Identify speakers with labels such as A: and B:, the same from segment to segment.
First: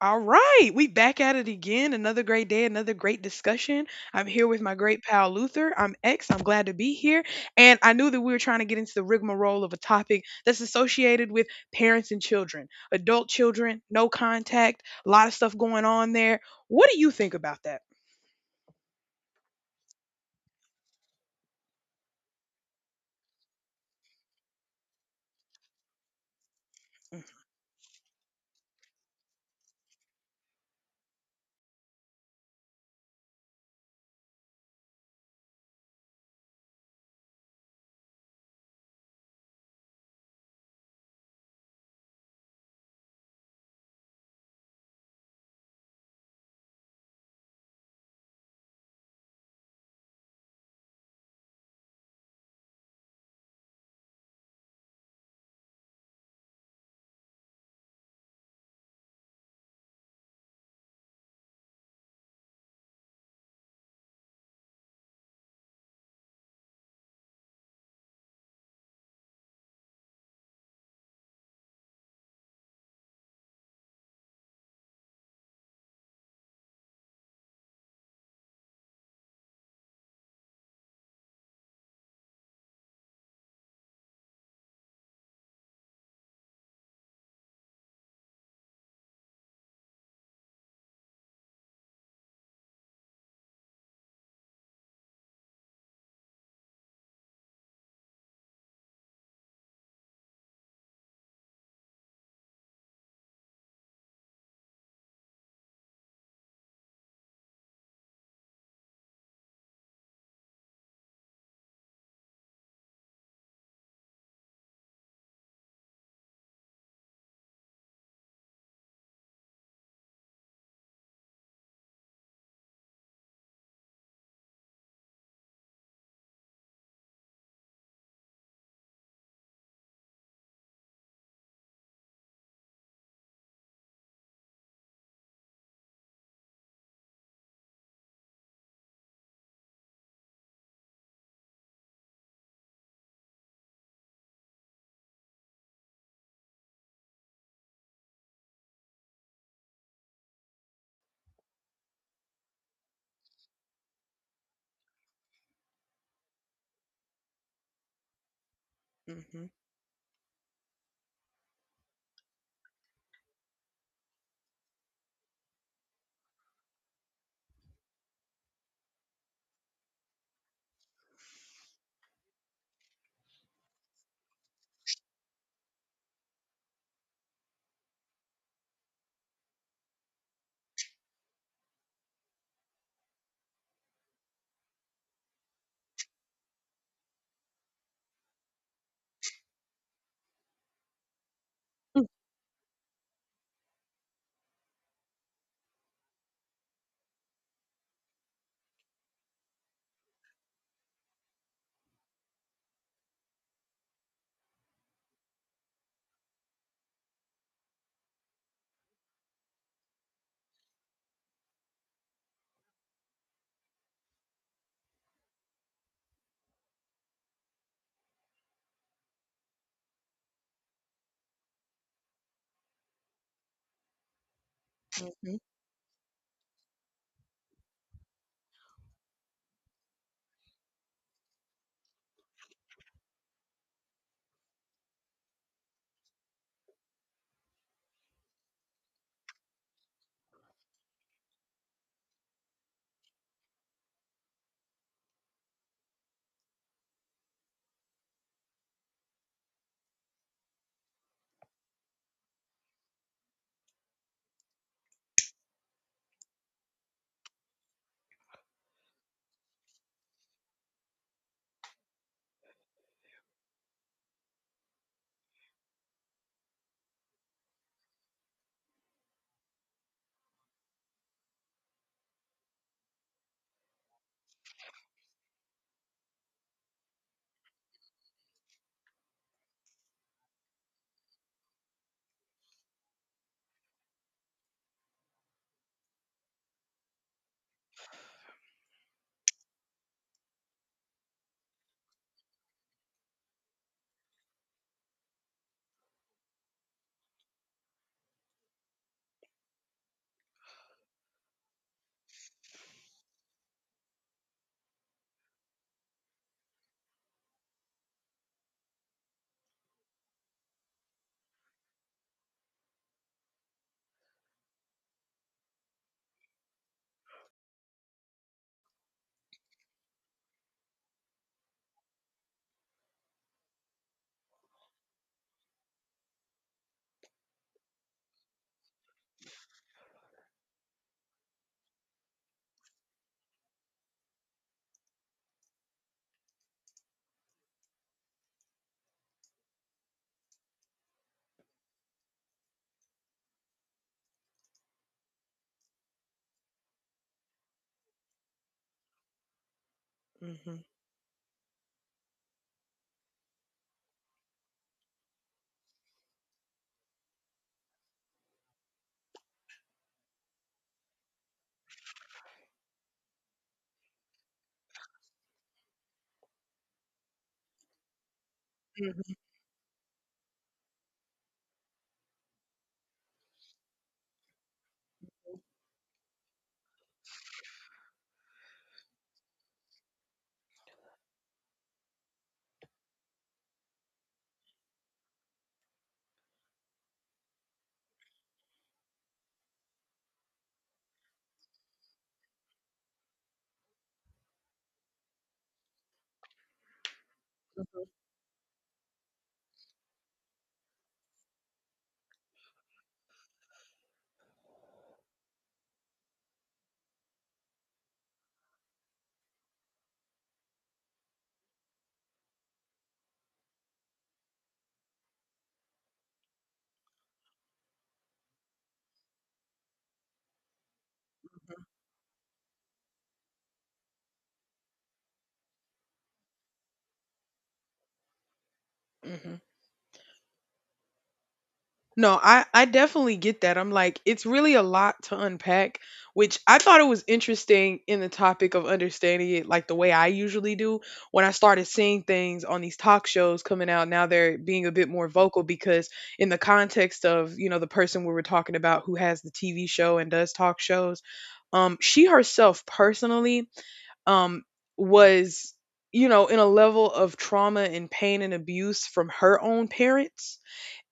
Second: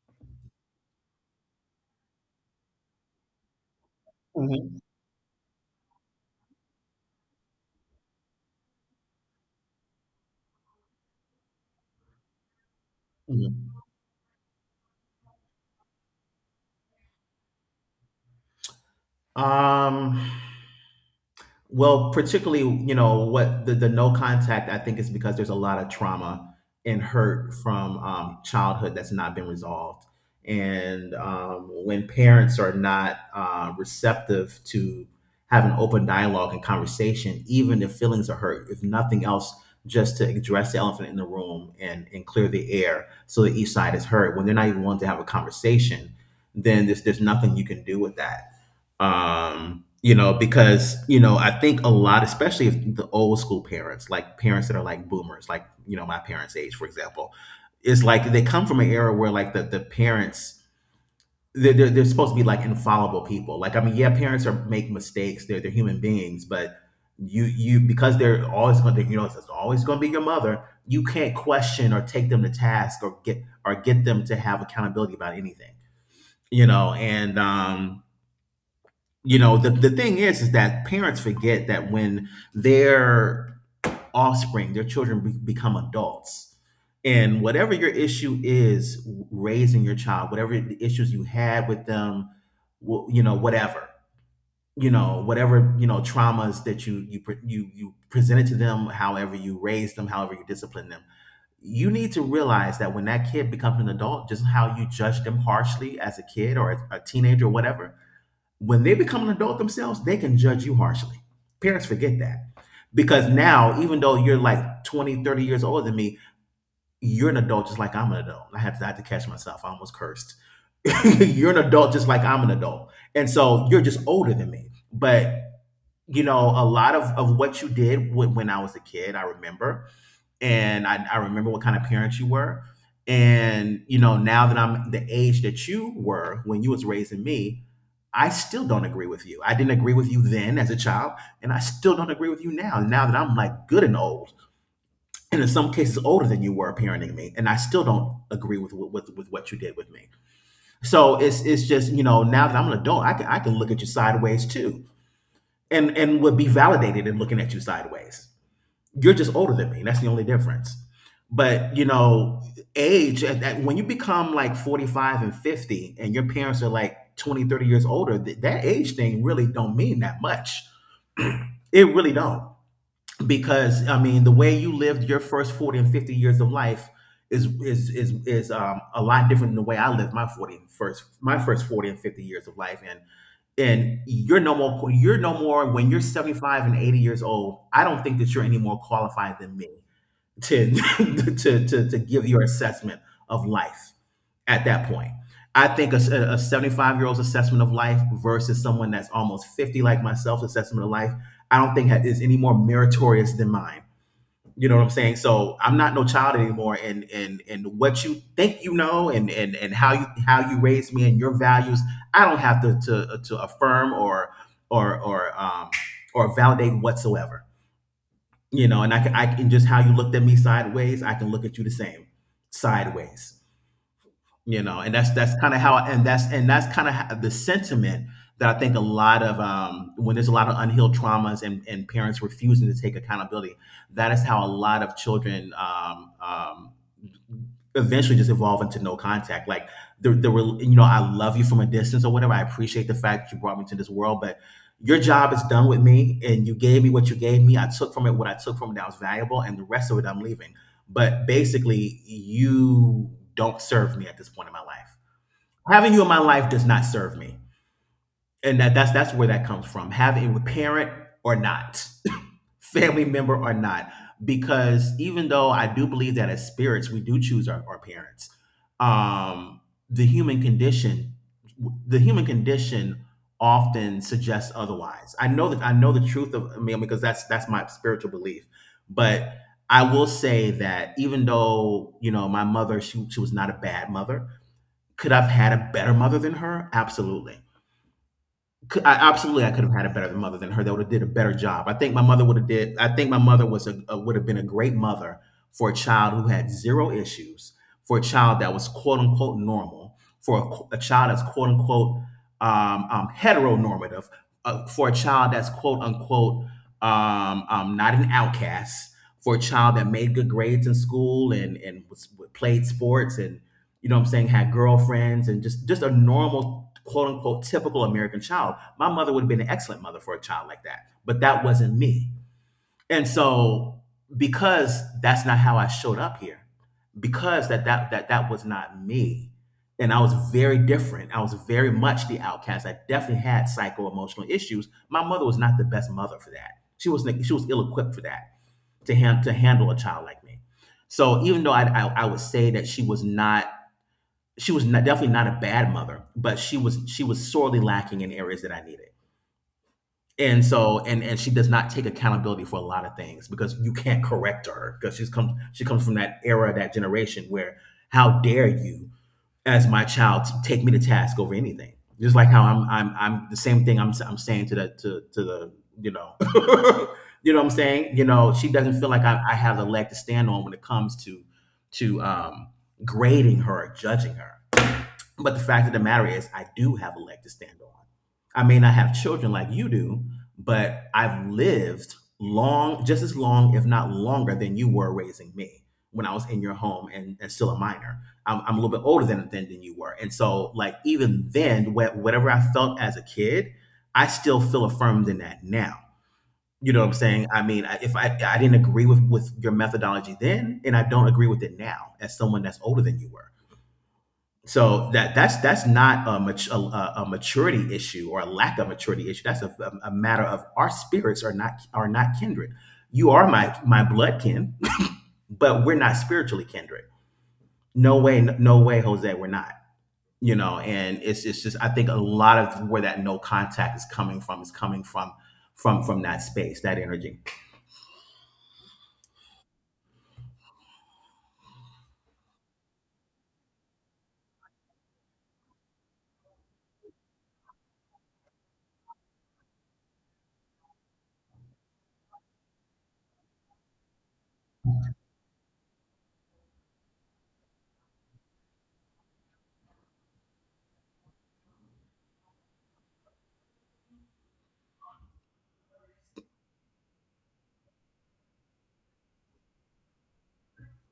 A: All right, we back at it again. Another great day, another great discussion. I'm here with my
B: Mhm,
A: great pal Luther. I'm X. I'm glad to be here. And I knew that we were trying to get into the rigmarole of a topic that's associated with parents and children, adult
B: mhm.
A: children, no contact, a lot of stuff going on there. What do you think about that?
B: Um, well, particularly, you know, what the no contact, I think, is because there's a lot of trauma and hurt from childhood that's not been resolved. And when parents are not receptive to having open dialogue and conversation, even if feelings are hurt, if nothing else, just to address the elephant in the room and clear the air so that each side is heard, when they're not even willing to have a conversation, then there's nothing you can do with that. Because I think a lot, especially if the old school parents, like parents that are like boomers, like my parents' age, for example, is like, they come from an era where, like, the parents, they're supposed to be like infallible people. Like, I mean, yeah, parents are, make mistakes, they're human beings, but you because they're always going to, it's always going to be your mother, you can't question or take them to task or get them to have accountability about anything. You know and you know The thing is that parents forget that when their offspring, their children become adults, and whatever your issue is raising your child, whatever the issues you had with them, wh- you know whatever you know whatever you know traumas that you presented to them, however you raised them, however you disciplined them, you need to realize that when that kid becomes an adult, just how you judge them harshly as a kid or a teenager or whatever, when they become an adult themselves, they can judge you harshly. Parents forget that. Because now, even though you're like 20, 30 years older than me, you're an adult just like I'm an adult. I had to catch myself. I almost cursed. You're an adult just like I'm an adult. And so you're just older than me. But, you know, a lot of what you did when, I was a kid, I remember, and I remember what kind of parents you were. And now that I'm the age that you were when you was raising me, I still don't agree with you. I didn't agree with you then as a child, and I still don't agree with you now. Now that I'm like good and old, and in some cases older than you were parenting me, and I still don't agree with what you did with me. So it's just, now that I'm an adult, I can look at you sideways too, and would be validated in looking at you sideways. You're just
A: Mm-hmm,
B: older than me. That's the only difference. But age, when you become like 45 and 50 and your parents are like 20, 30 years older, that age thing really don't mean that much. It really don't. Because I mean, the way you lived your first 40 and 50 years of life is a lot different than the way I lived my 40 and first, my first 40 and 50 years of life, and you're no more, when you're 75 and 80 years old. I don't think that you're any more qualified than me to to give your assessment of life at that point. I think a 75-year old's assessment of life versus someone that's almost 50, like myself's assessment of life, I don't think is any more meritorious than mine. You know what I'm saying? So I'm not no child anymore, and and what you think you know, and and how you raised me and your values, I don't have to affirm or or or um or validate whatsoever. And I can just, how you looked at me sideways, I can look at you the same sideways. And that's
A: mm-hmm,
B: that's kind of how, and that's kind of the sentiment that I think a lot of, when there's a lot of unhealed traumas, and parents refusing to take accountability, that is how a lot of children eventually just evolve into no contact. Like, the rel- you know I love you from a distance, or whatever. I appreciate the fact that you brought me to this world, but your job is done with me, and you gave me what you gave me. I took from it what I took from it that was valuable, and the rest of it I'm leaving. But basically, you don't serve me at this point in my life. Having you in my life does not serve me, and that's where that comes from, having a parent or not, family member or not, because even though I do believe that as spirits we do choose our parents, um the human condition, the human condition often suggests otherwise. I know that, I know the truth of. I mean, because that's my spiritual belief. But I will say that, even though my mother, she was not a bad mother. Could I've had a better mother than her? Absolutely. I could have had a better mother than her that would have did a better job. I think my mother would have did. I think my mother was a would have been a great mother for a child who had zero issues, for a child that was quote unquote normal, for a child that's quote unquote heteronormative, for a child that's quote unquote not an outcast, for a child that made good grades in school and played sports, you know what I'm saying, had girlfriends, and just a normal, quote unquote, typical American child. My mother would have been an excellent mother for a child like that, but that wasn't me. And so, because that's not how I showed up here, because that was not me. And I was very different. I was very much the outcast. I definitely had psycho emotional issues. My mother was not the best mother for that. She was ill equipped for that, to handle a child like me. So even though I would say that she was not, definitely not a bad mother, but she was sorely lacking in areas that I needed. And
A: mm-hmm,
B: so, and she does not take accountability for a lot of things, because you can't correct her, because she comes from that era, that generation where, how dare you, as my child, take me to task over anything? Just like how I'm the same thing I'm saying to the you know you know what I'm saying, she doesn't feel like I have a leg to stand on when it comes to grading her, or judging her. But the fact of the matter is, I do have a leg to stand on. I may not have children like you do, but I've lived long, just as long, if not longer, than you were raising me when I was in your home, and still a minor. I'm a little bit older than you were, and so, like, even then, whatever I felt as a kid, I still feel affirmed in that now. You know what I'm saying? I mean, I-
A: mm-hmm.
B: if I I didn't agree with your methodology then, and I don't agree with it now as someone that's older than you were. So that's not a maturity issue, or a lack of maturity issue. That's a matter of our spirits are not kindred. You are my blood kin, but we're not spiritually kindred. No way, no way, Jose, we're not. You know, and it's just, I think a lot of where that no contact is coming from is coming from that space, that energy.
A: Mhm. No, I definitely get that. I'm like, it's really a lot to unpack, which I thought it was interesting in the topic of understanding it like the way I usually do. When I started seeing things on these talk shows coming out, now they're being a bit more vocal because in the context of, you know, the person we were talking about who has the TV show and does talk shows, she herself personally um was, you know, in a level of trauma and pain and abuse from her own parents,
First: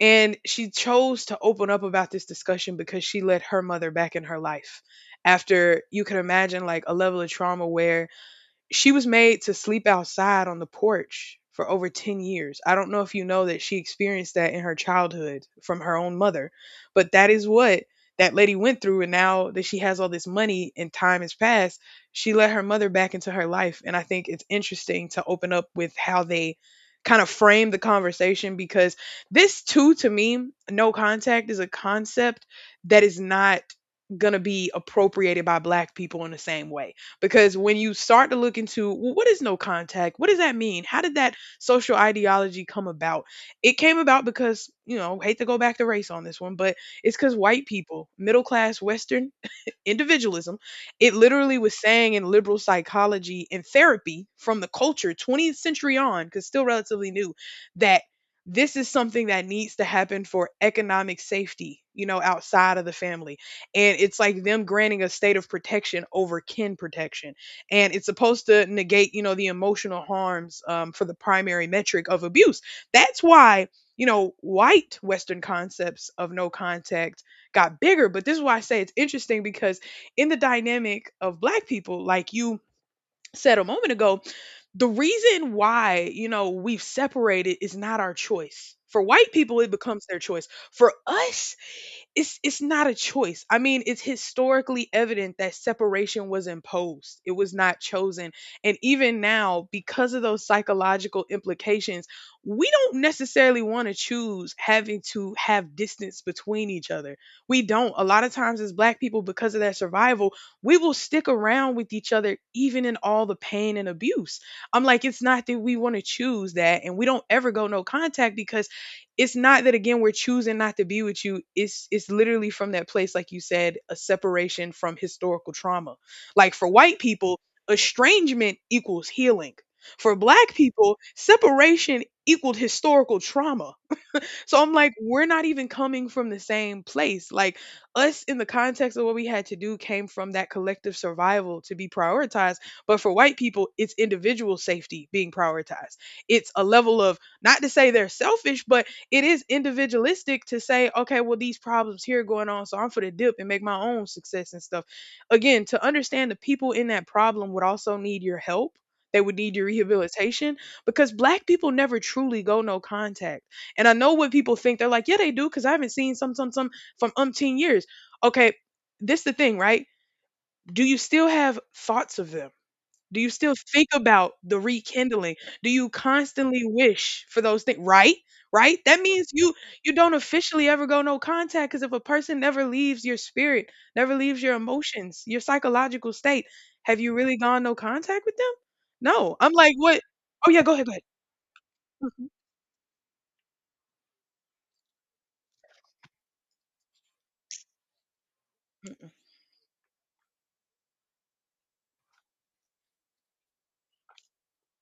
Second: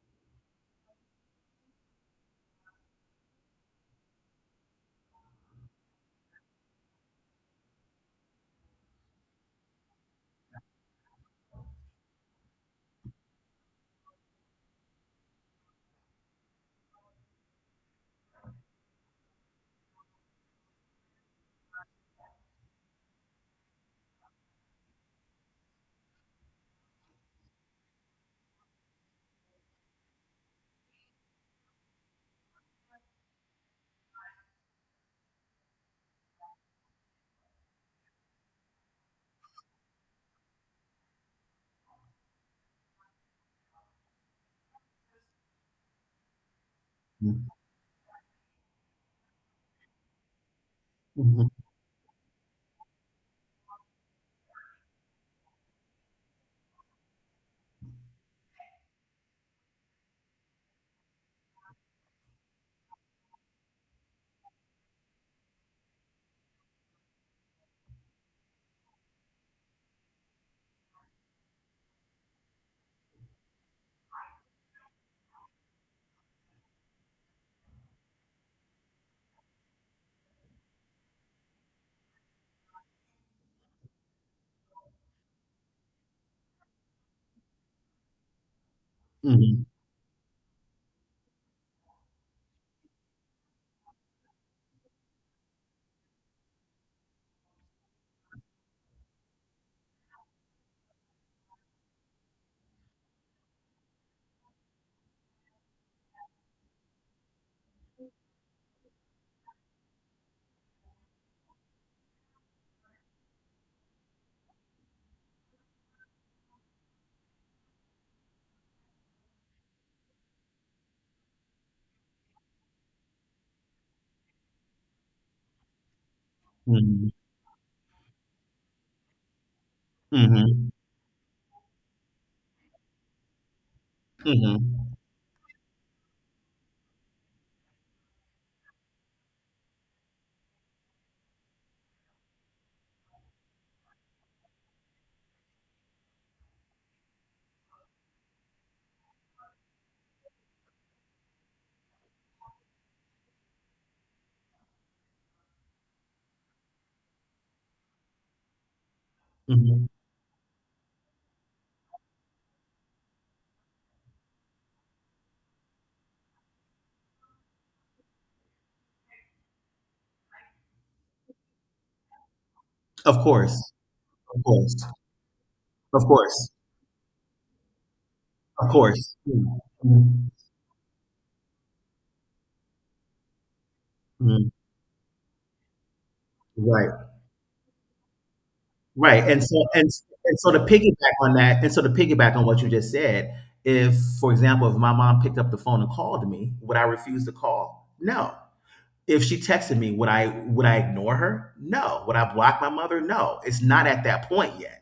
A: and she chose to open up about this discussion because she let her mother back in her life after you can imagine like a level of trauma where she was made to sleep outside on the porch for over 10 years. I don't know if you know that she experienced that in her childhood from her own mother, but that is what that lady went through. And now that she has all this money and time has passed, she let her mother back into her life. And I think it's interesting to open up with how they kind of frame the conversation because this, too, to me, no contact is a concept that is not going to be appropriated by black people in the same way, because when you start to look into, well, what is no contact, what does that mean, how did that social ideology come about? It came about because, you know, hate to go back to race on this one, but it's because
B: Mhm.
A: white people, middle class western individualism. It
B: Mhm.
A: literally was saying in liberal psychology and therapy from the culture 20th century on, because still relatively new, that this is something that needs to happen for economic safety, you know, outside of the family. And it's like them granting a state of protection over kin protection. And it's supposed to negate, you know, the emotional harms for the primary metric of abuse. That's why, you know, white Western concepts of no contact got bigger. But this is why I say it's interesting because in the dynamic of black people, like you said a moment ago, the reason why, you know, we've separated is not our choice. For white people,
B: Mhm.
A: it becomes their choice. For us, it's not a choice. I mean, it's historically evident that separation was imposed. It was not chosen. And even now, because of those psychological implications, we don't necessarily want to choose having to have distance between each other. We don't. A lot of times as black people because of that survival, we will stick around with each other even in all the pain and abuse. I'm like, it's not that we want to choose that, and we don't ever go no contact, because it's not that again we're choosing not to be with you. It's literally from that place like you said, a separation from historical trauma. Like, for white
B: Mhm.
A: people estrangement equals healing, for black
B: Mhm.
A: people separation equaled historical trauma. So I'm like,
B: Mhm.
A: we're not even coming from the same place. Like us in the context of what we had to do came from that collective survival to be prioritized. But for white people, it's individual safety being prioritized. It's a level of, not to say they're selfish, but it is individualistic to say, okay, well, these problems here are going on, so I'm for the dip and make my own success and stuff. Again, to understand the people in that problem would also need your help. They would need your
B: Mhm.
A: rehabilitation because black people never truly go no contact. And I know what people think. They're like, yeah, they do, because I haven't seen some from umpteen years. Okay, this the thing, right? Do you still have thoughts of them? Do
B: Of
A: you still
B: course,
A: think about
B: of
A: the
B: course,
A: rekindling? Do you
B: of course,
A: constantly wish for those things? Right?
B: of
A: Right? That
B: course.
A: means
B: Mm,
A: you you don't
B: mm,
A: officially ever go no contact because if a person never leaves your spirit, never leaves
B: mm.
A: your emotions, your psychological state,
B: Right,
A: have you really gone no contact with them?
B: right.
A: No.
B: And
A: I'm
B: so,
A: like, what?
B: and
A: Oh
B: so to
A: yeah, go ahead, go ahead.
B: piggyback on that, and so to
A: Mhm,
B: piggyback on what you just said, if, for example, if my mom picked up the phone and called me, would I refuse the call? No. If she texted me, would I ignore her? No. Would I block my mother? No. It's not at that point yet.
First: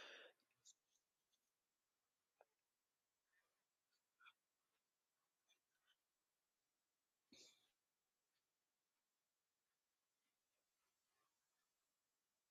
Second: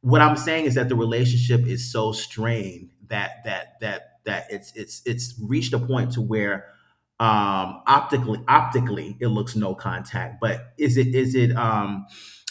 B: What I'm saying is that the relationship is so strained that it's reached a point to where optically it looks no contact, but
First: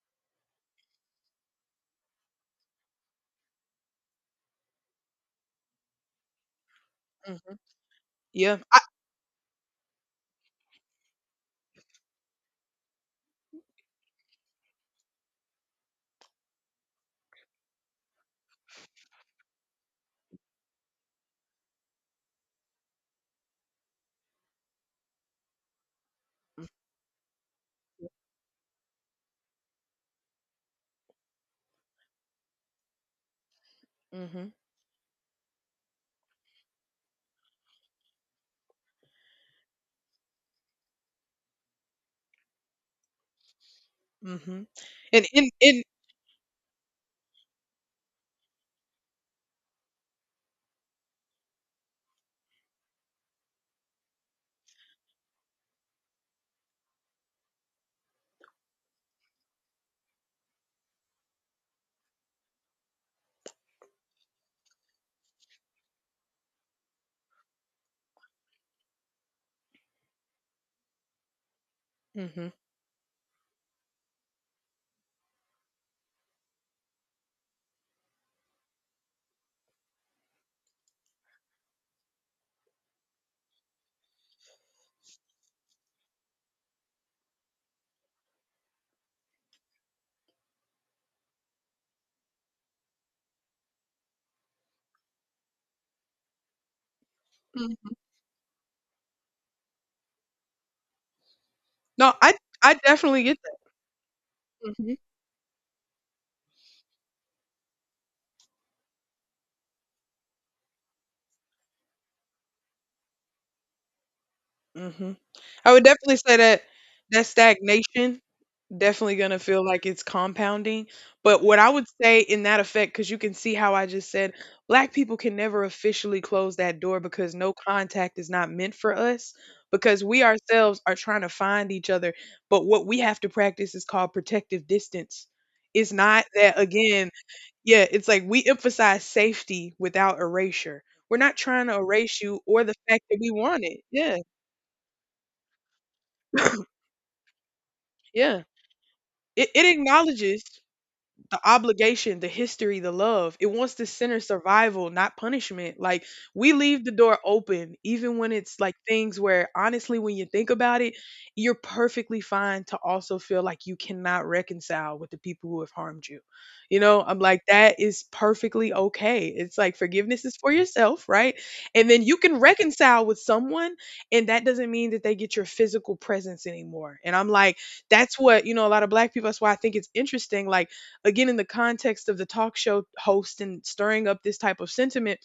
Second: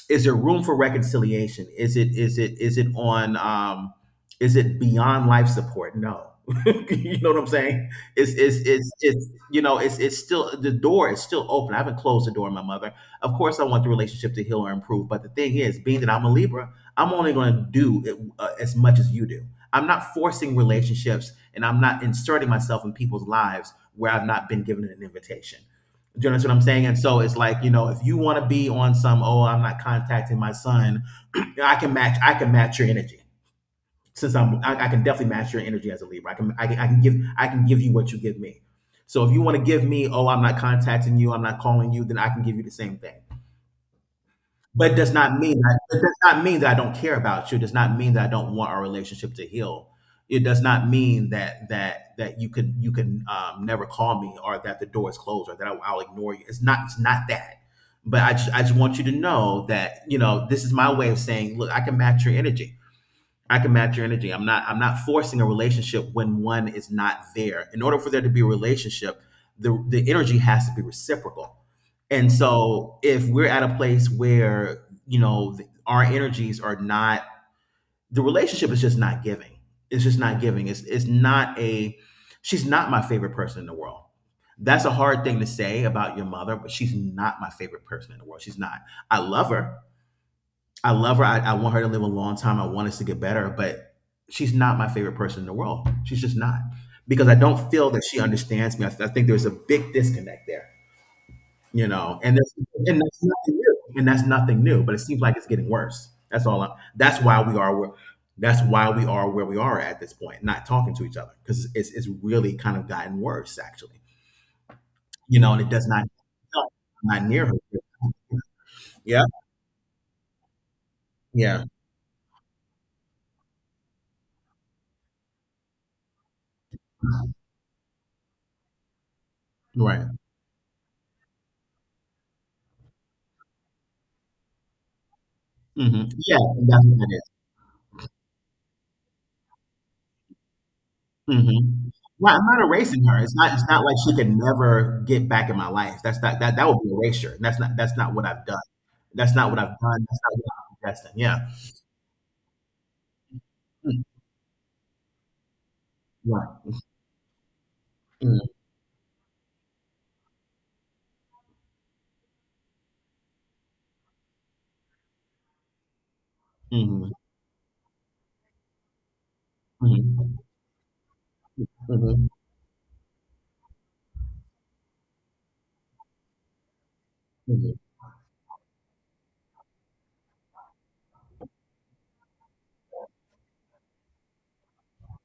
B: is there room for reconciliation? Is it beyond life support? No. You know what I'm
A: mhm.
B: saying? it's it's
A: Yeah. I,
B: it's it's you know it's still the door is still open. I haven't closed the door on my mother. Of course, I want the relationship to heal or improve, but the thing is, being that I'm a Libra, I'm only going to do it, as much as you do. I'm not forcing relationships, and I'm not inserting myself in people's lives where I've not been given an invitation. Do you understand what I'm saying? And so it's like, you know, if you want to be on some, oh, I'm not contacting my son, I can match your energy. Since
A: Mhm.
B: I'm I, I can definitely match your energy as a Libra. I can give you what you give me. So if you want to give me, oh, I'm not contacting you, I'm not calling you, then I can give you the same thing.
A: Mhm.
B: But it does
A: And
B: not mean that
A: in
B: it does not mean that I don't care about you. It does not mean that I don't want our relationship to heal. It does not mean that you can never call me, or that the door is closed, or that I'll ignore you. It's not that. But I just want you to know that this is my way of saying, look, I can match your energy I can match your energy I'm not forcing a relationship when one is not there. In order for there to be a relationship, the energy has to be reciprocal. And
A: Mhm,
B: so if we're at a place where, our energies are not, the relationship is just not giving. It's just not giving. It's not a. She's not my favorite person in the world. That's a hard thing to say about your mother, but she's not my favorite person in the world. She's not. I love her, I love her. I want her to live a long time. I want us to get better, but she's not my favorite person in the world. She's just not, because I don't feel
A: mhm.
B: that she understands me. I think there's a big disconnect there, you
A: No,
B: know,
A: I
B: and that's,
A: I
B: and
A: definitely
B: that's
A: get
B: nothing
A: that.
B: new. And that's nothing new,
A: Mhm,
B: but it seems like it's getting worse. That's all. That's why we are. That's why we are where we are at this point, not talking to each other because it's really kind of gotten worse, actually.
A: mhm.
B: You know, and it
A: I would
B: does not.
A: definitely say that
B: Not
A: that
B: near her.
A: stagnation definitely
B: Yeah.
A: gonna feel like it's compounding, but what
B: Yeah.
A: I would say in that effect, because you can see how I just said, black people can never officially close that door because no contact is not meant for us, because
B: Right.
A: we ourselves are trying to find each other, but what we have to practice is called protective distance. It's
B: Hmm.
A: not
B: Yeah.
A: that
B: That's what
A: again
B: that is.
A: Yeah, it's like we emphasize safety without erasure. We're not trying to
B: Mhm.
A: erase
B: Well,
A: you
B: I'm not
A: or the fact
B: erasing her.
A: that we
B: It's not
A: want
B: it's
A: it.
B: not like she
A: Yeah,
B: could never get back in my life. That's not. That would be erasure, and that's not what
A: yeah.
B: I've done. That's
A: It,
B: not what
A: it
B: I've done. That's not
A: acknowledges
B: what I'm suggesting.
A: the
B: Yeah.
A: obligation, the history, the love. It wants to
B: Mm.
A: center survival, not punishment. Like, we
B: Right.
A: leave the door open, even when
B: Mm,
A: it's like things where honestly, when you think about it, you're perfectly fine to also feel like you cannot reconcile with the people who have harmed you. You know,
B: mhm,
A: I'm like, that is perfectly okay. It's like forgiveness is
B: mhm,
A: for yourself, right? And then you
B: mhm,
A: can reconcile with someone, and that doesn't mean that they get your physical presence anymore. And I'm like, that's what, you know, a lot of black people, that's why I think it's interesting. Like, again in the context of the talk show host and stirring up this type of sentiment,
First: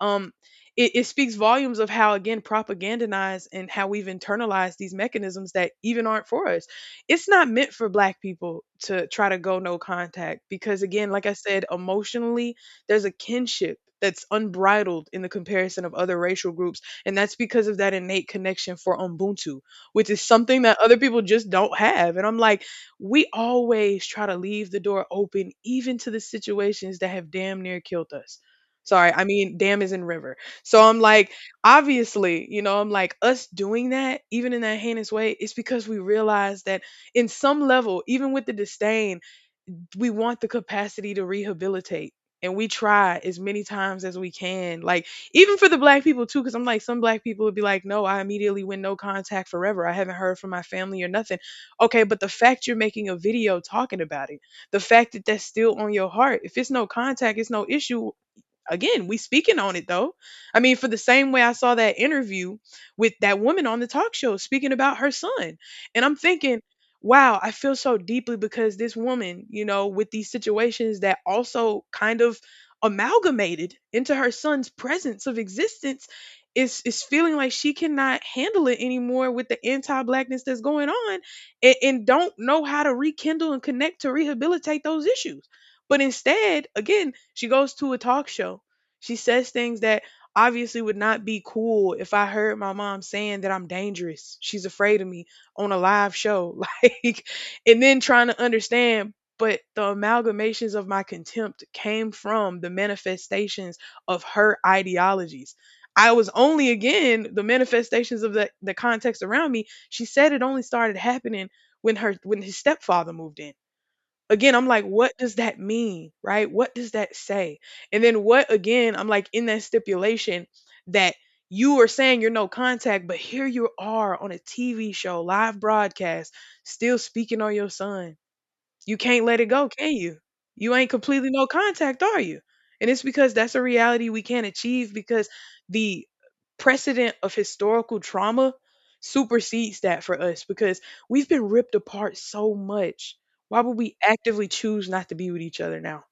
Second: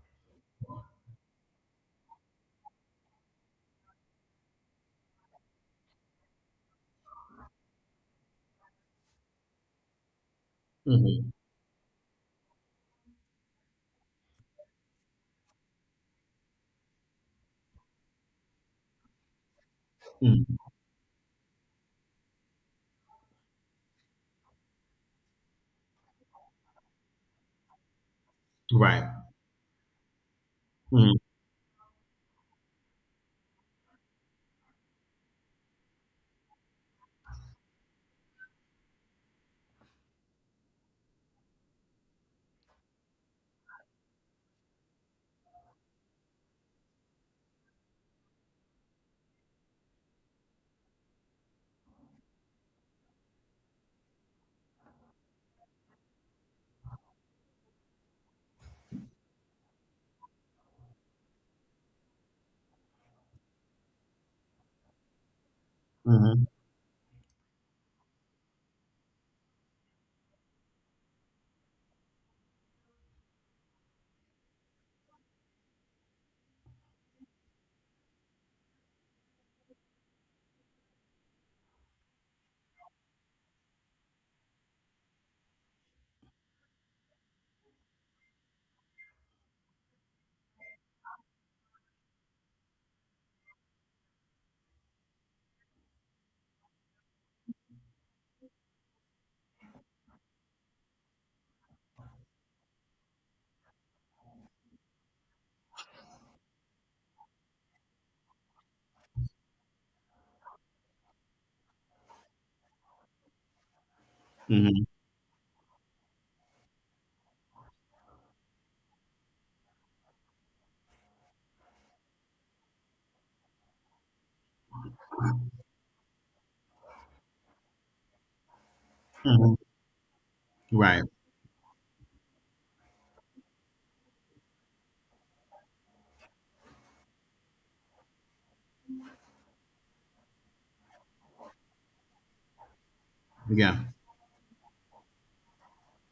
A: um it, it speaks volumes of how again propagandized and how we've internalized these mechanisms that even aren't for us. It's not meant for black people to try to go no contact because
B: mhm,
A: again like I
B: mhm,
A: said, emotionally, there's a kinship that's unbridled in the comparison of other racial groups, and that's because of that innate connection for ubuntu, which is
B: mm.
A: something that other people just don't have. And I'm like, we always try to leave the door open even to the situations that have damn near killed us.
B: Right.
A: Sorry, I mean damn is in river. So I'm
B: Mhm,
A: like, obviously, you know, I'm like us doing that, even in that heinous way, it's because we realize that in some level, even with the disdain, we want the capacity to rehabilitate, and we try as many times as we can. Like, even for the black people too, because I'm like, some black people would be like, no, I immediately went no contact forever, I haven't heard from my family or nothing. Okay, but the fact you're making a video talking about it, the fact that that's still on your heart, if it's no contact it's no issue. Again, we speaking on it though. I mean, for the same way I saw that interview with that woman on the talk show speaking about her son. And I'm
B: mhm,
A: thinking, wow, I feel so deeply because this woman, you know, with these situations that also kind of amalgamated into her son's presence of existence, is feeling like she cannot handle it anymore with the anti-blackness that's going on, and don't know how to rekindle and connect to rehabilitate those issues, but instead, again, she goes to a talk show. She says things that obviously would not be cool if I heard my mom saying that I'm dangerous. She's afraid of me on a live show. Like, and then trying to understand. But the amalgamations of my contempt came from the manifestations of her ideologies. I was only, again, the manifestations of the context around me. She said it only started happening when her when his stepfather moved in. Again, I'm like,
B: mhm,
A: what does that mean? Right? What does that say? And then what again, I'm like in that stipulation that you are saying you're no contact, but here you are on a TV show, live broadcast, still speaking on your son. You can't let it
B: mhm.
A: go, can you? You ain't
B: Right.
A: completely no contact, are you? And it's because that's a reality we can't achieve because the precedent of historical trauma supersedes that for us because we've been ripped apart so much. Why would
B: Yeah.
A: we actively choose not to be with each other now?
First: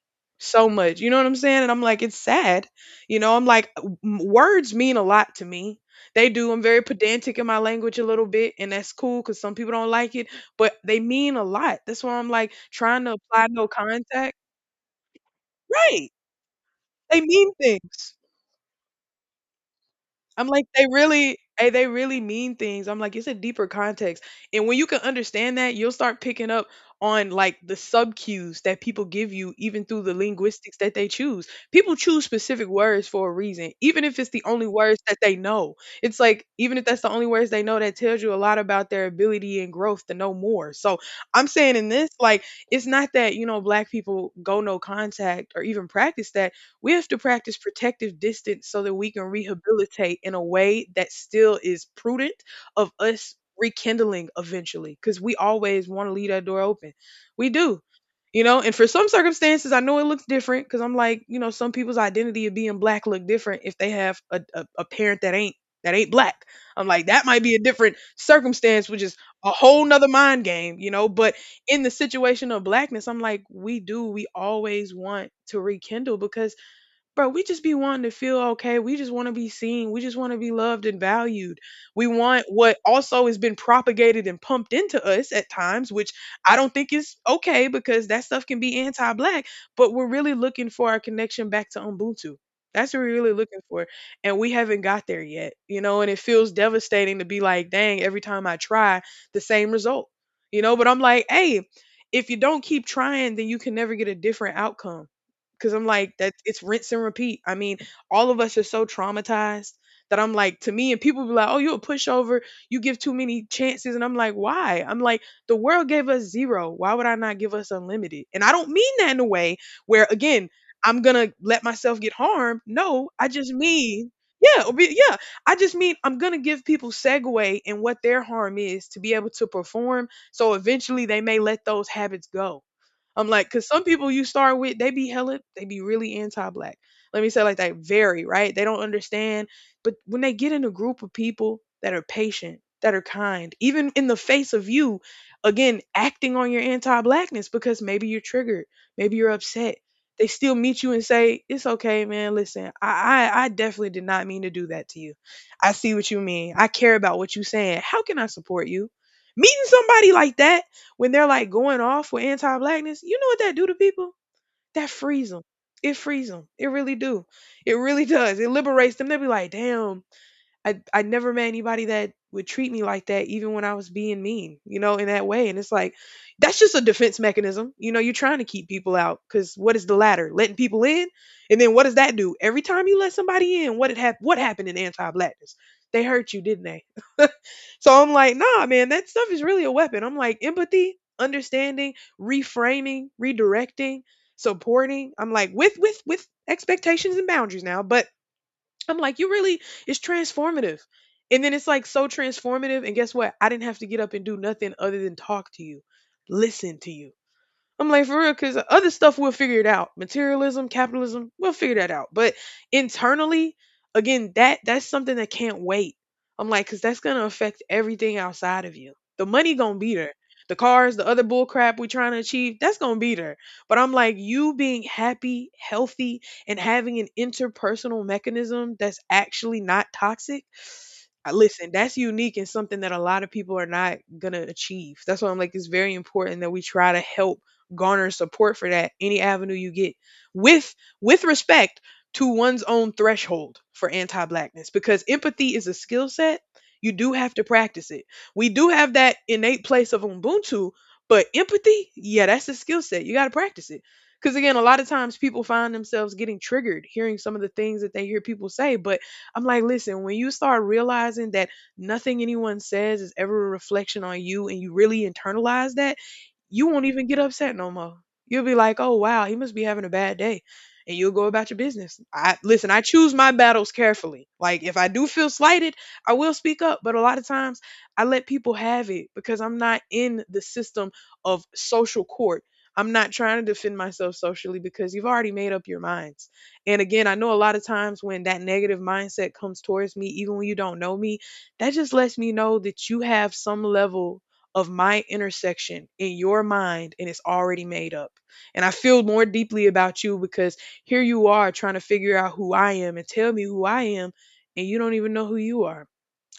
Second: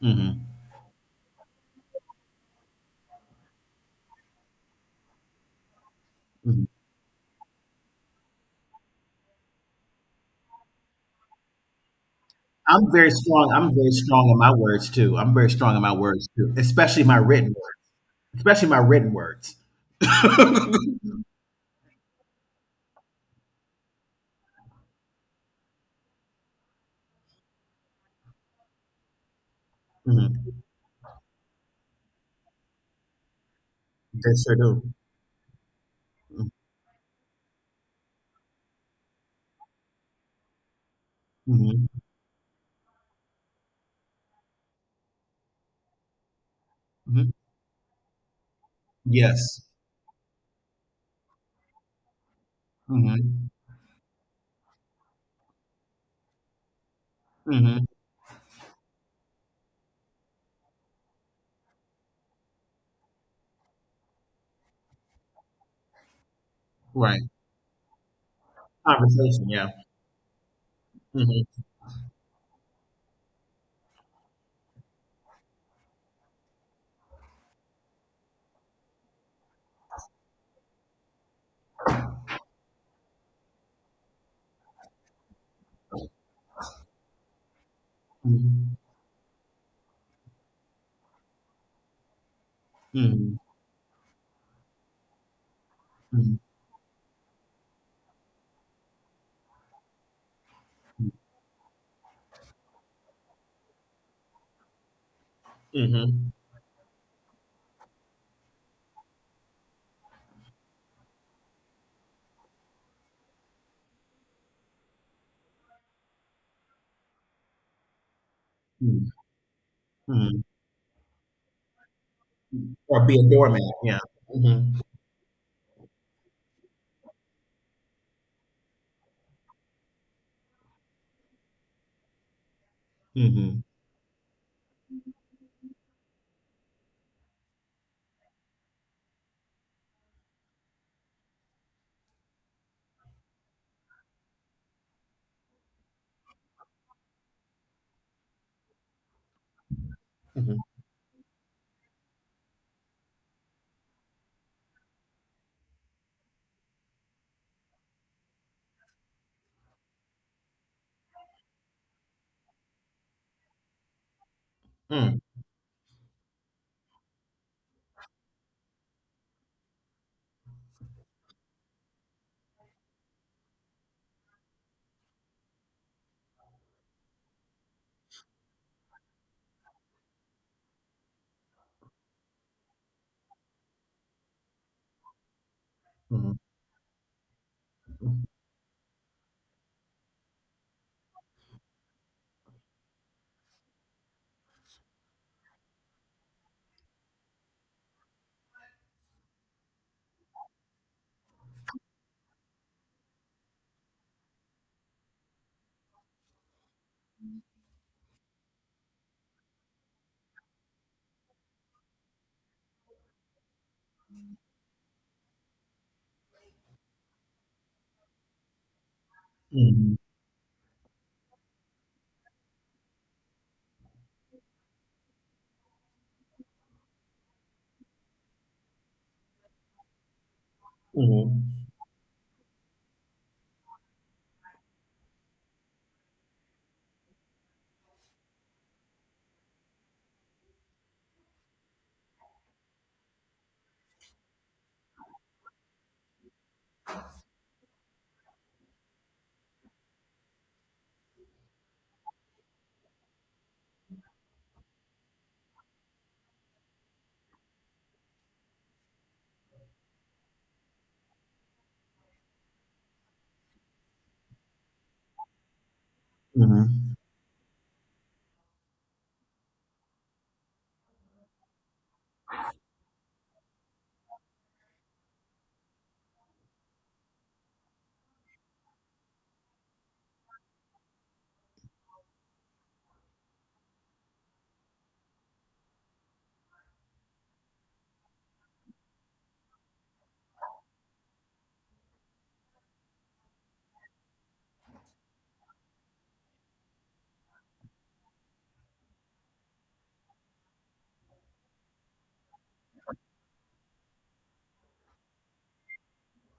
B: Mhm,
A: So much. You know what I'm saying? And I'm like, it's sad. You know, I'm like, w- m- words mean a lot to me. They do. I'm
B: mhm.
A: very pedantic in my language a little bit, and that's cool because some people don't like it, but they mean a lot. That's why I'm like
B: I'm
A: trying
B: very
A: to apply
B: strong.
A: no
B: I'm very strong
A: contact.
B: in my words too. I'm very strong in my
A: Right.
B: words too, especially my
A: They
B: written
A: mean
B: words.
A: things.
B: Especially my written words.
A: I'm like, they really they really mean things. I'm like, it's a deeper context. And when you can understand that, you'll start picking up on like the sub cues that people give you, even through the
B: Mhm.
A: linguistics that they choose. People choose specific words for a reason, even if it's
B: They
A: the
B: sure
A: only
B: do.
A: words that they know. It's like, even if that's the only words they know, that tells you a lot about their ability and growth to know more. So I'm saying in
B: Mhm.
A: this, like, it's not that, you know, black people go no contact or even practice that. We have to
B: Mhm.
A: practice protective distance so that we can
B: Yes.
A: rehabilitate in a way that still is prudent of us
B: Mhm.
A: rekindling eventually because we always want to leave that door open. We do,
B: Mhm.
A: you know, and for some circumstances I know it looks different, because I'm like, you know, some people's identity of being black look different if they have a parent that ain't black. I'm like,
B: Right.
A: that might be a different circumstance, which is
B: Conversation,
A: a
B: yeah.
A: whole nother mind game, you know. But
B: Mhm.
A: in the situation of blackness, I'm like, we do, we always want to rekindle because bro, we just be wanting to feel okay. We just want to be seen. We just want to be loved and valued. We want what also has been propagated and pumped into us at times, which I don't think is okay because that stuff can
B: Mhm.
A: be anti black, but we're really looking for our connection back to Ubuntu. That's what we're really
B: Mhm.
A: looking for. And we haven't got there yet, you know, and it feels devastating to be like, dang, every time I try, the same result, you know, but I'm like, hey, if you don't keep trying, then you can never get a different outcome. Cause I'm
B: Mhm.
A: like
B: Mhm.
A: that, it's rinse and repeat. I mean, all of us are so traumatized that I'm like, to me and people be like, "Oh, you a pushover. You give too many chances." And I'm like, "Why?" I'm like, "The world gave us zero. Why would I not give us unlimited?" And I don't mean that
B: Mhm.
A: in a way where
B: Mhm.
A: again, I'm going to let myself get harmed.
B: Or
A: No,
B: be a
A: I just
B: doormat, yeah.
A: mean yeah,
B: Mhm.
A: yeah. I just mean I'm gonna give people segue in what their harm is to be able to perform. So eventually, they may let those habits go. I'm like,
B: Mhm.
A: cause some people you start with, they be really anti-black. Let me say it like that, very right. They don't understand, but when they get in a group of people that are patient, that are kind, even in the face of you, again acting on your anti-blackness because maybe you're triggered, maybe you're upset. They still
B: Mhm.
A: meet you and say, "It's okay, man. Listen, I definitely did not mean to do that to you. I see what you mean. I care about what you're saying. How can I support you?" Meeting somebody like that when they're like going off with anti-blackness, you know what that do to people? That
B: Mm.
A: frees them. It frees them. It really do. It really does. It liberates them. They be like, damn, I never met anybody that would treat me like that, even when I was being mean, you know, in that way. And it's like, that's just a defense mechanism. You know, you're trying to keep people out because what is the latter? Letting people in, and then what does that do? Every time you let somebody in, what happened in anti-blackness? They hurt
B: Mhm.
A: you, didn't they? So I'm like, nah, man, that stuff is really a weapon. I'm like, empathy, understanding, reframing, redirecting, supporting. I'm like, with expectations and boundaries now, but I'm like, you really, it's transformative. And then it's like so transformative. And guess what? I didn't have to get up and do nothing other than talk to you, listen to you. I'm like, for real, because other stuff we'll figure it out. Materialism, capitalism, we'll figure that out. But internally, again, that's something that can't wait. I'm like, because that's gonna affect everything outside of you. The money gonna be
B: Mhm.
A: there. The cars, the other bull crap we trying to achieve, that's gonna be there. But I'm like, you being happy, healthy, and having an interpersonal mechanism that's actually not toxic, I-
B: Mhm.
A: listen, that's unique and something that a lot of people are not gonna achieve. That's why I'm like, it's very important that we try to help garner support for that any avenue you get with respect to one's own threshold for anti-blackness because empathy is a skill set, you do have to practice it. We do have that innate place of Ubuntu, but empathy, yeah, that's a skill set, you got to practice it. Because again, a lot of times people find themselves getting triggered hearing some of the things that they hear people say. But I'm like, listen, when you start realizing that nothing anyone says is ever a reflection on you and you really internalize that, you won't even get upset no more. You'll be like, oh, wow, he must be having a bad day. And you'll go about your business. I listen, I choose my battles carefully. Like if I do feel slighted, I will speak up. But a lot of times I let people have it because I'm not in the system of social court. I'm not trying to defend myself socially because you've already made up your minds. And again, I know a lot of times when that negative mindset comes towards me, even when you don't know me, that just lets me know that you have some level of my intersection in your mind and it's already made up. And I feel more deeply about you because here you are trying to figure out who I am and tell me who I am, and you don't even know who you are.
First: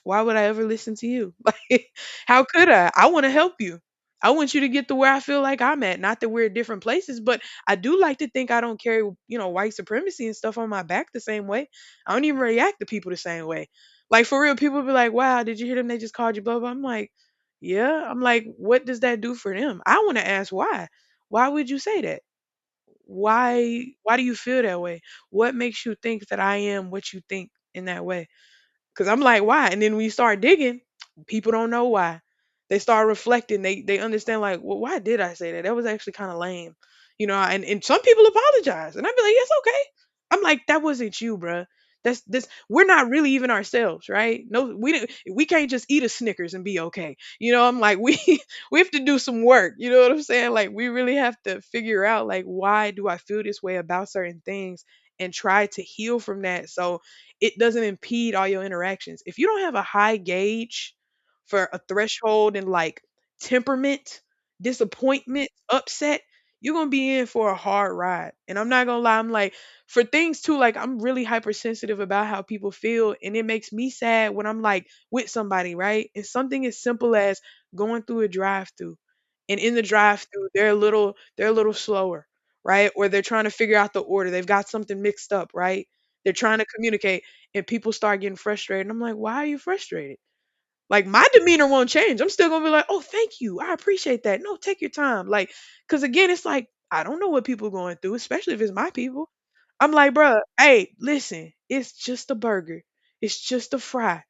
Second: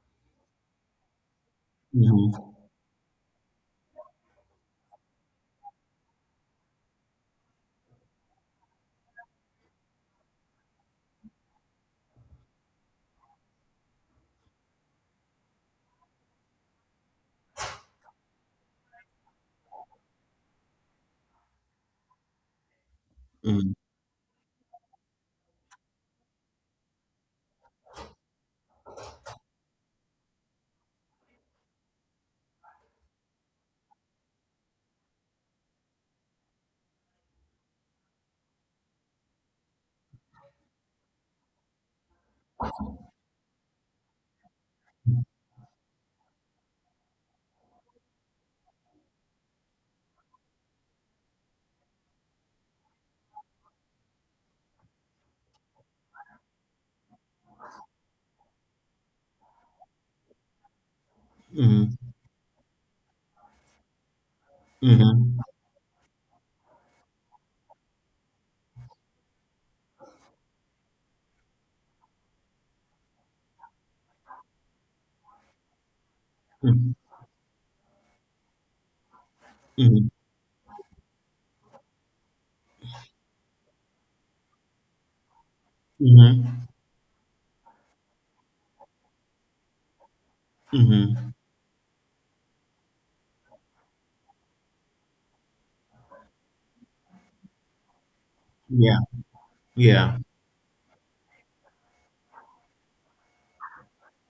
A: Why would I ever listen to you? Like,
B: Mhm.
A: how could I? I want to help you. I want you to get to where I feel like I'm at. Not that we're at different places, but I do like to think I don't carry, you know, white supremacy and stuff on my back the same way. I don't even react to people the same way. Like for real, people be like, "Wow, did you hear them? They just called you blah blah." I'm like, "Yeah." I'm like, "What does that do for them?" I want to ask why. Why would you say that?
B: Mhm.
A: Why? Why do you feel that way? What makes you think that I am what you think in that way? Cause I'm like, why? And then when you start digging, people don't know why. They start reflecting. They understand like, well, why did I say that? That was actually kind of lame, you know. And some people apologize, and I'd be like, it's okay. I'm like, that wasn't you, bruh. That's this. We're not really even ourselves, right? No, we didn't. We can't just eat a Snickers and be okay. You know, I'm like, we we have to do some work. You know what I'm saying? Like, we really have to figure out like, why do I feel this way about certain things, and try to heal from that. So it doesn't impede all your interactions. If you don't have a high gauge for a threshold and like temperament,
B: Mhm.
A: disappointment,
B: Mhm.
A: upset, you're gonna be in for a hard ride. And I'm not gonna lie, I'm like for things too, like I'm really hypersensitive about how people feel, and it makes me sad when I'm like with somebody, right? And something as
B: Mhm.
A: simple as going through a drive-through, and in the
B: Mhm.
A: drive-through, they're a little slower, right? Or they're trying to figure out the order, they've got something mixed up, right?
B: Mhm.
A: They're trying to
B: Mhm.
A: communicate and people start getting frustrated. And I'm like, why are you frustrated? Like my
B: Mhm.
A: demeanor won't change. I'm still gonna be like, oh, thank you, I appreciate that. No, take your time. Like, cause again, it's like I don't know what people are going through, especially if it's my
B: Yeah.
A: people. I'm like,
B: Yeah.
A: bruh, hey, listen, it's just a burger, it's just a fry.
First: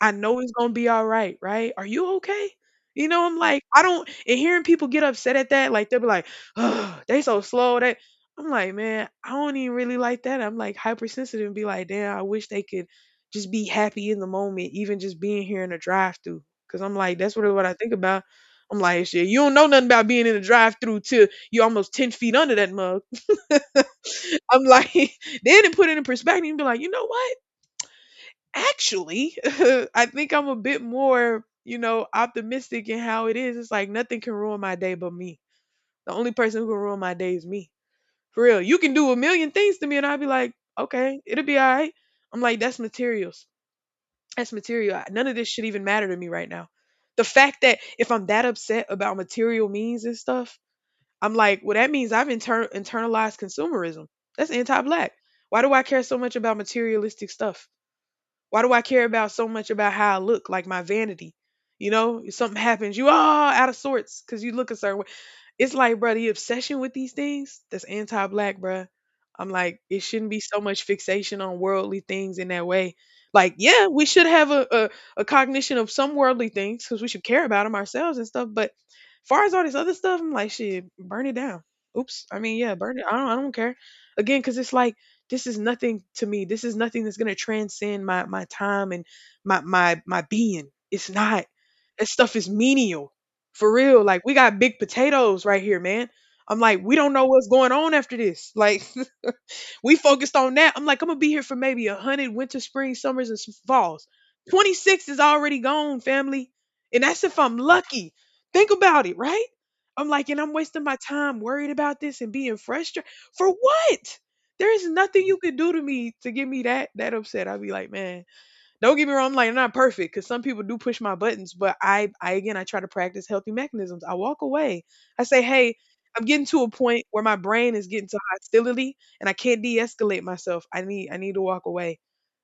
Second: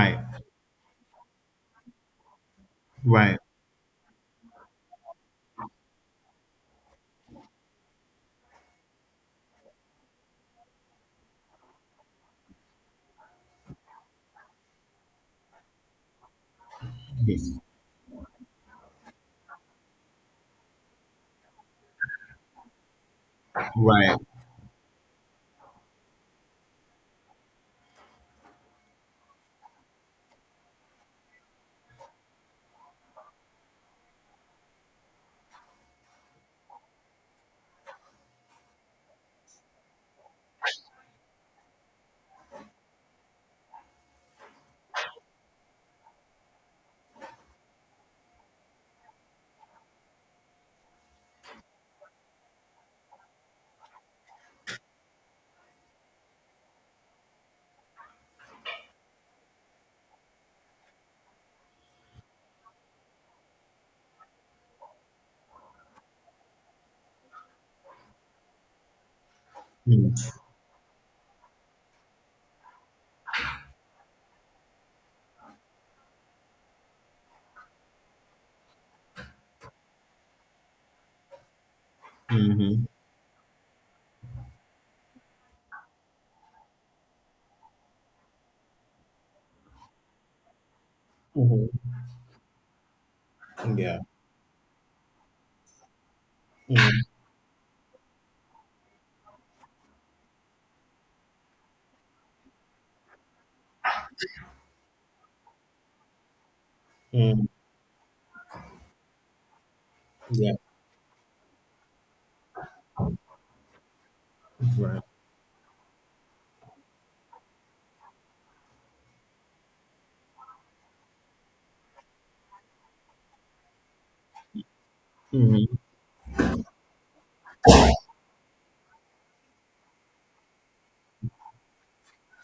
A: I know it's gonna be all right, right? Are you okay? You know, I'm
B: Right.
A: like, I don't, and hearing people get upset at that, like they'll be like, oh, they so slow. That, I'm like, man, I don't even really like that. I'm like hypersensitive and be like, damn, I wish they could just be happy in the moment, even just being here in the drive through. Cause I'm like, that's really
B: Yes.
A: what I think about. I'm like, shit, you don't know nothing about being in the drive through till you're almost 10 feet under that mug.
B: Right.
A: I'm like, then it put it in perspective and be like, you know what? Actually, I think I'm a bit more, optimistic in how it is. It's like nothing can ruin my day but me. The only person who can ruin my day is me. For real. You can do a million things to me and I'll be like, okay, it'll be all right. I'm like, that's materials. That's material. None of this should even matter to me right now. The fact that if I'm that upset about material means and stuff, I'm like, well, that means I've internalized consumerism. That's anti black. Why do I care so much about materialistic stuff? Why do I care about so much about how I look, like my vanity? You know, if something happens, you all out of sorts because you look a certain way. It's like, bro, the obsession with these things that's anti-black, bro. I'm like, it
B: Mhm.
A: shouldn't be so much fixation on worldly things in that way. Like, yeah, we should have a cognition of some worldly things because we should care about them ourselves and stuff. But far as all this other stuff, I'm like, shit, burn it down. Oops. I mean, yeah,
B: Mhm.
A: burn it. I don't care. Again, because it's like, this is nothing to me. This is nothing that's going to transcend my time and my being. It's not.
B: Mhm.
A: That stuff is menial. For
B: Yeah.
A: real, like we got big potatoes right here, man. I'm like, we
B: Mhm.
A: don't know what's going on after this. Like, we focused on that. I'm like, I'm gonna be here for maybe a hundred winter, spring, summers, and falls. 26 is already gone, family, and that's if
B: Mhm.
A: I'm lucky. Think about it, right? I'm like, and I'm
B: Yeah.
A: wasting my time worried about this and being frustrated for what? There is
B: Right.
A: nothing you could do to me to get me that upset. I'd be like, man, don't get me wrong, I'm like I'm not perfect because some people do push my buttons, but I again, I try to practice healthy mechanisms. I walk away. I say, hey,
B: Mhm.
A: I'm getting to a point where my brain is getting to hostility and I can't de-escalate myself. I need to walk away.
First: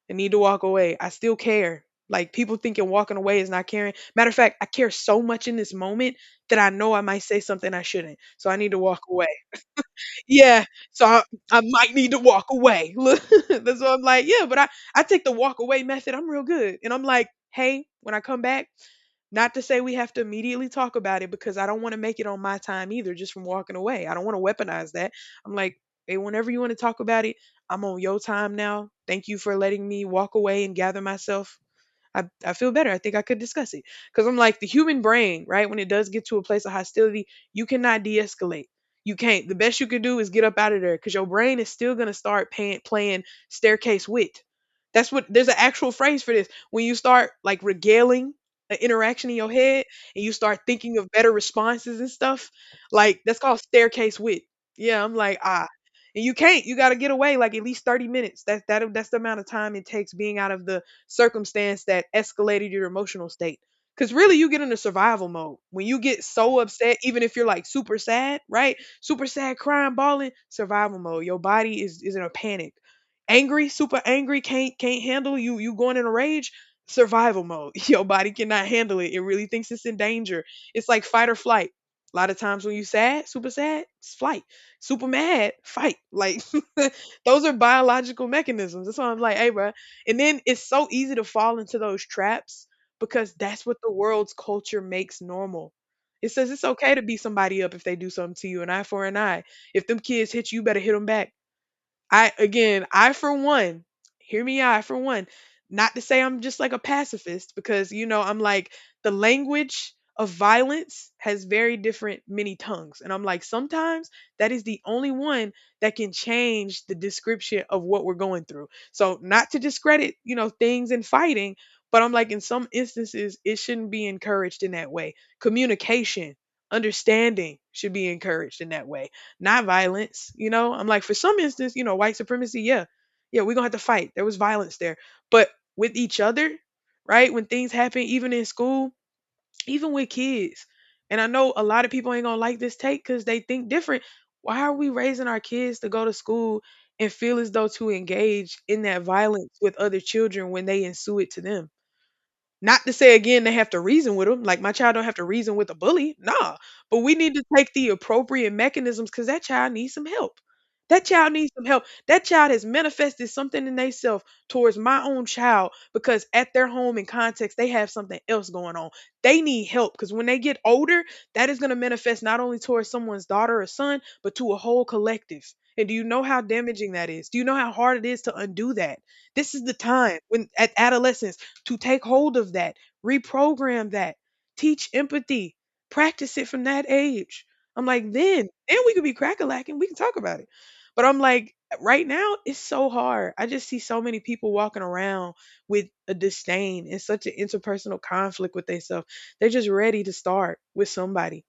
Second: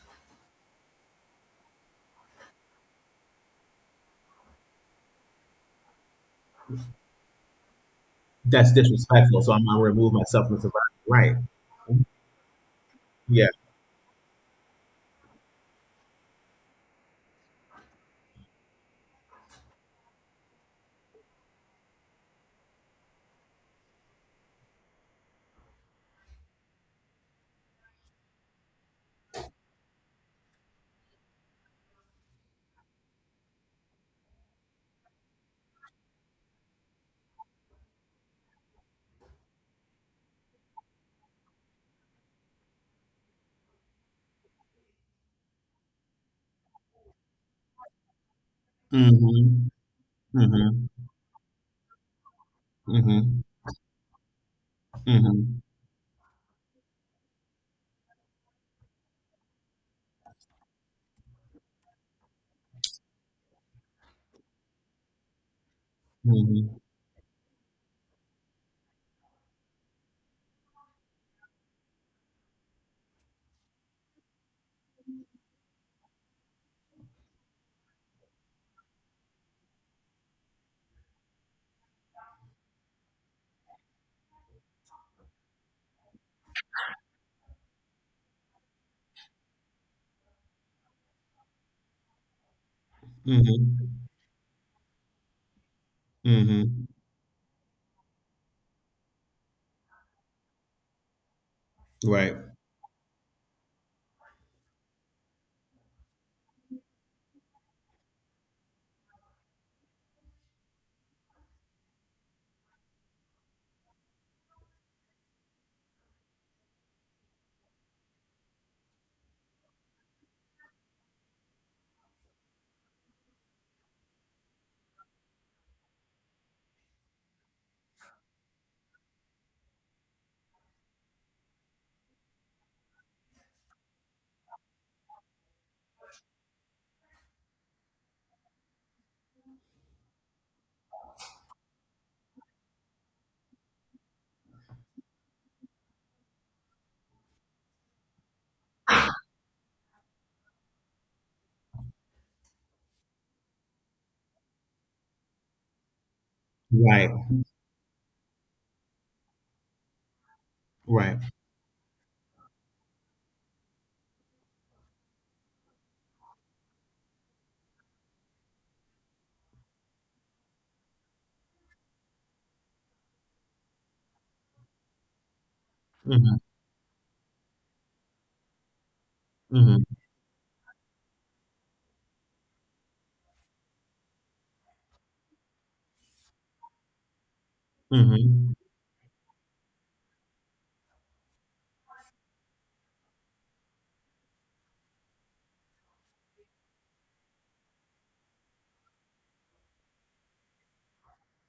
A: I need to walk away. I still care. Like people thinking walking away is not caring. Matter of fact, I care so much in this moment that I know I might say something I shouldn't. So I need
B: That's
A: to walk away.
B: disrespectful, so I'm gonna remove myself from the
A: Yeah,
B: survivor.
A: so I,
B: Right.
A: I might need to walk away. Look,
B: Yeah.
A: that's what I'm like. Yeah, but I take the walk away method. I'm real good, and I'm like, hey, when I come back, not to say we have to immediately talk about it because I don't want to make it on my time either, just from walking away. I don't want to weaponize that. I'm like, hey, whenever you want to talk about it, I'm on your time now. Thank you for letting me walk away and gather myself. I feel better. I think I could discuss it. Because I'm like, the human brain, right? When it does get to a place of hostility, you cannot de escalate. You can't. The best you can do is get up out of there because your brain is still going to start playing staircase wit. That's what there's an actual phrase for this. When you start like regaling an interaction in your
B: Mm.
A: head and you start
B: Mhm.
A: thinking of better responses and stuff, like that's
B: Mm.
A: called staircase wit. Yeah, I'm
B: Mhm.
A: like,
B: Mm.
A: ah, and you can't. You got to get away like at least 30 minutes. That's the amount of time it takes being out of the circumstance that escalated your emotional state. Because really, you get into survival mode when you get so
B: Mhm.
A: upset, even if you're like super sad, right? Super sad, crying, bawling, survival mode. Is in a panic. Angry, super angry, can't handle you. You going in a rage, survival mode. Your body cannot handle it. It really thinks it's in danger. It's like fight or flight. A lot of times when you sad, super sad, it's flight. Super mad, fight. Like those are biological mechanisms. That's why I'm like, hey, bro, and then it's so easy to fall into those traps because
B: Mm.
A: that's what the
B: Mhm.
A: world's culture makes normal. It
B: Mm. Mhm.
A: says
B: Mhm.
A: it's okay to
B: Mhm.
A: beat somebody up if they do something to you, an eye for an eye. If them kids hit you, you better hit them back.
B: Right.
A: I for one, hear me out, I for one, not to say I'm just like a pacifist because you know, I'm like the language of violence has very different many tongues. And I'm like sometimes that is the only one that can change the description of what we're going through. So not to discredit, you know, things and fighting, but I'm like in some instances it shouldn't be encouraged in that way. Communication, understanding should be encouraged in that way not violence. You know, I'm like, for some instance, you know, white supremacy, yeah, yeah, we're gonna have to fight. There was violence there, but with each other, right? When things happen, even in school, even with kids, and I know a lot of people ain't gonna like this take because they think different. Why are we raising our kids to go to school and feel as though to engage in that violence with other children when they ensue it to them? Not to say again they have to reason with them. Like my child don't have to reason with a bully. Nah. But
B: Right.
A: we need to take the appropriate mechanisms because that child needs some help. That
B: Right.
A: child needs some help. That child has manifested something in themselves towards my own child because at their home and context, they have something else going on. They need help because when they get older, that is going to manifest not only towards someone's daughter or son, but to a whole collective. And do you know how
B: Mm.
A: damaging that is? Do you know how hard it is to undo that? This is the
B: Mhm.
A: time when at adolescence to take hold of that, reprogram that, teach empathy, practice it from that age. I'm like,
B: Mm.
A: then we could be crackalacking. We can talk about it. But I'm like, right now, it's so hard. I just see so many people walking around with a disdain and such an interpersonal conflict with themselves. They're just ready to start with somebody.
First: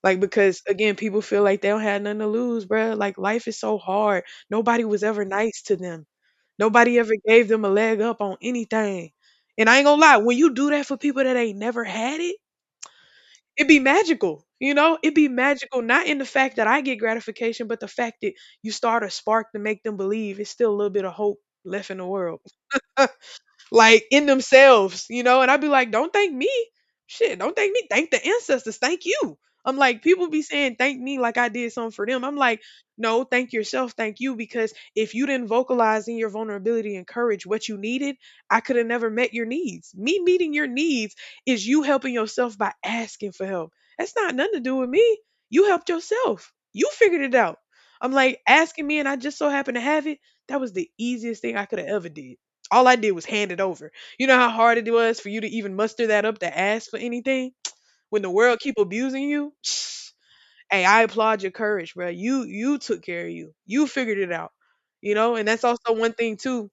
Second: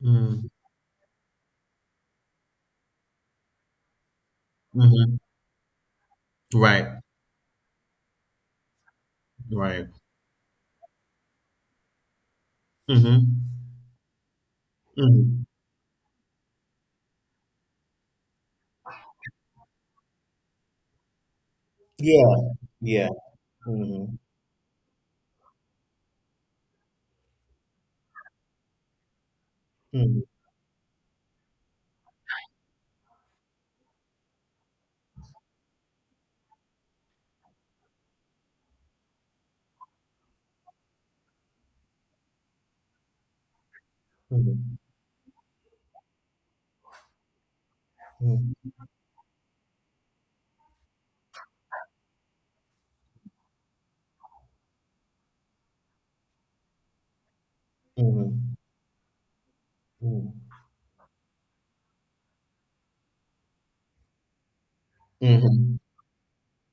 B: Mhm.
A: Like,
B: Mm.
A: because again, people feel like they don't have nothing to lose, bruh. Like, life is so hard.
B: Mhm.
A: Nobody
B: Mhm.
A: was
B: Mhm.
A: ever nice to them.
B: Right.
A: Nobody ever gave them a leg up on anything. And I ain't
B: Right.
A: gonna lie, when you do that for people that ain't never had it,
B: Mm. Mhm.
A: it be magical. You know,
B: Mm.
A: it be
B: Mhm.
A: magical, not in the fact that I get gratification, but the fact that you start a spark to make them believe it's still a little bit of hope left in the
B: Yeah.
A: world
B: Yeah.
A: like
B: Mm.
A: in themselves, you know? And I'd be like, don't thank me. Shit, don't thank me. Thank the ancestors. Thank you. I'm like,
B: Mhm.
A: people be saying thank me like I did something for them. I'm like, no, thank yourself, thank you, because if you didn't vocalize in your vulnerability and courage what you needed, I could have never met your needs. Me meeting your needs is you helping yourself by asking for help. That's not nothing to do
B: Mm.
A: with me. You helped yourself. You figured it out. I'm like
B: Mhm.
A: asking me, and I just so happened to have it. That was the easiest thing I could have ever did. All I did was hand it over. You know how hard it was for you to even muster that up to ask for anything
B: Mm.
A: when the
B: Mhm.
A: world keep abusing you. Psh,
B: Mm. Mhm.
A: hey, I applaud your courage, bro. You took care of you. You figured it out. You
B: Mm.
A: know, and that's
B: Mhm.
A: also one thing too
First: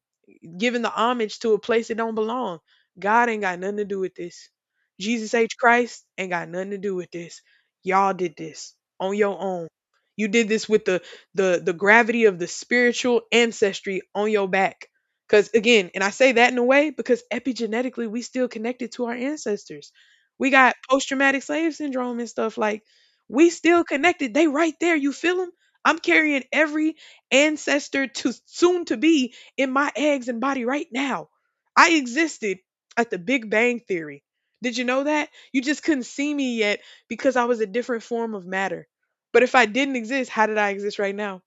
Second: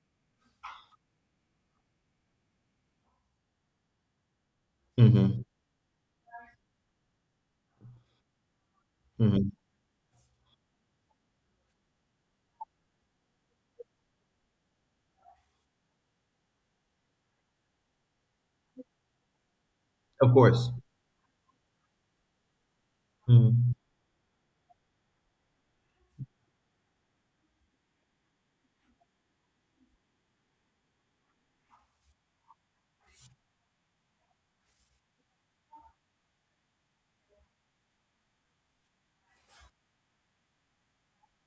A: giving the homage to a place that don't belong. God ain't got nothing to do with this.
B: Mm. Mhm.
A: Jesus
B: Mm.
A: H. Christ ain't got nothing to do with this. Y'all did this on your
B: Mhm.
A: own. You did this with the gravity of the spiritual ancestry on your back. Cause again, and I say that in a way because epigenetically we still connected to our ancestors.
B: Of
A: We
B: course.
A: got post traumatic slave syndrome and stuff like we
B: Mm.
A: still connected. They right there. You feel them? I'm carrying every ancestor to soon to be in my eggs and body right now. I existed at the Big Bang Theory. Did you know that? You just couldn't see me yet because I was a different form of matter. But if I didn't exist, how did I exist right now?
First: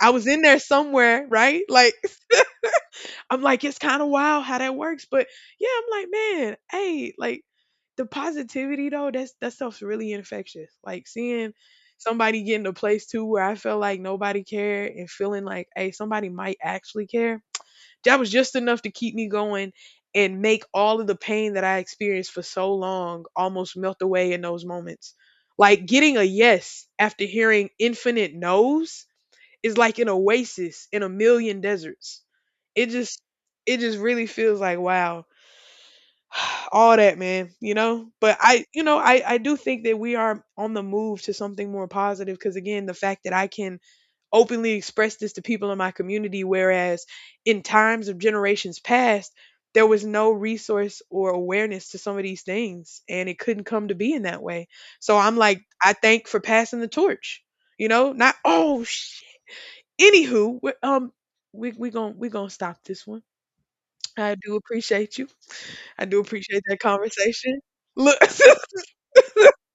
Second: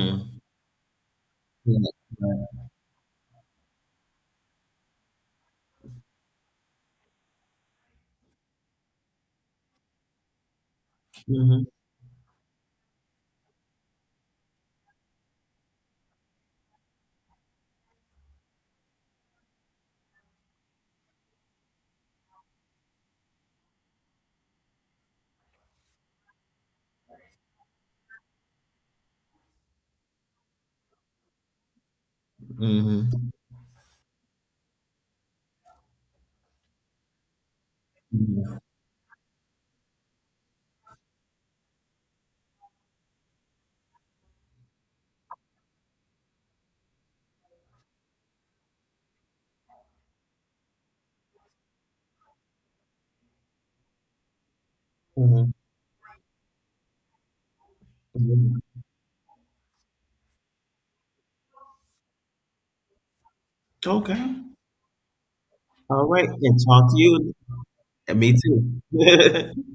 A: I was in there somewhere, right?
B: Mm.
A: Like, I'm like, it's kind of wild how that works. But yeah, I'm like, man, hey, like the positivity though, that's that stuff's really infectious. Like seeing
B: Mhm.
A: somebody get in a place too where I felt like nobody cared and feeling like, hey, somebody might actually care that was just enough to keep me going and make all of the pain that I experienced for so long almost melt away in those moments. Like getting a yes after hearing infinite no's is like an oasis in a million deserts. It
B: Mhm.
A: just it just really feels like wow. All that, man, you know? But
B: Mhm.
A: I do think that we are on the move to something more positive because again, the fact that I can openly express this to people in my community. Whereas in times of generations past, there was no resource or awareness to some of these things, and it couldn't come to be in that way. So I'm
B: Mhm.
A: like, I thank for passing the torch. You know, not
B: Mhm.
A: oh shit. Anywho, we gonna stop this one. I
B: Okay.
A: do appreciate you. I
B: All
A: do
B: right, and
A: appreciate that
B: talk to you.
A: conversation. Look.
B: And me too.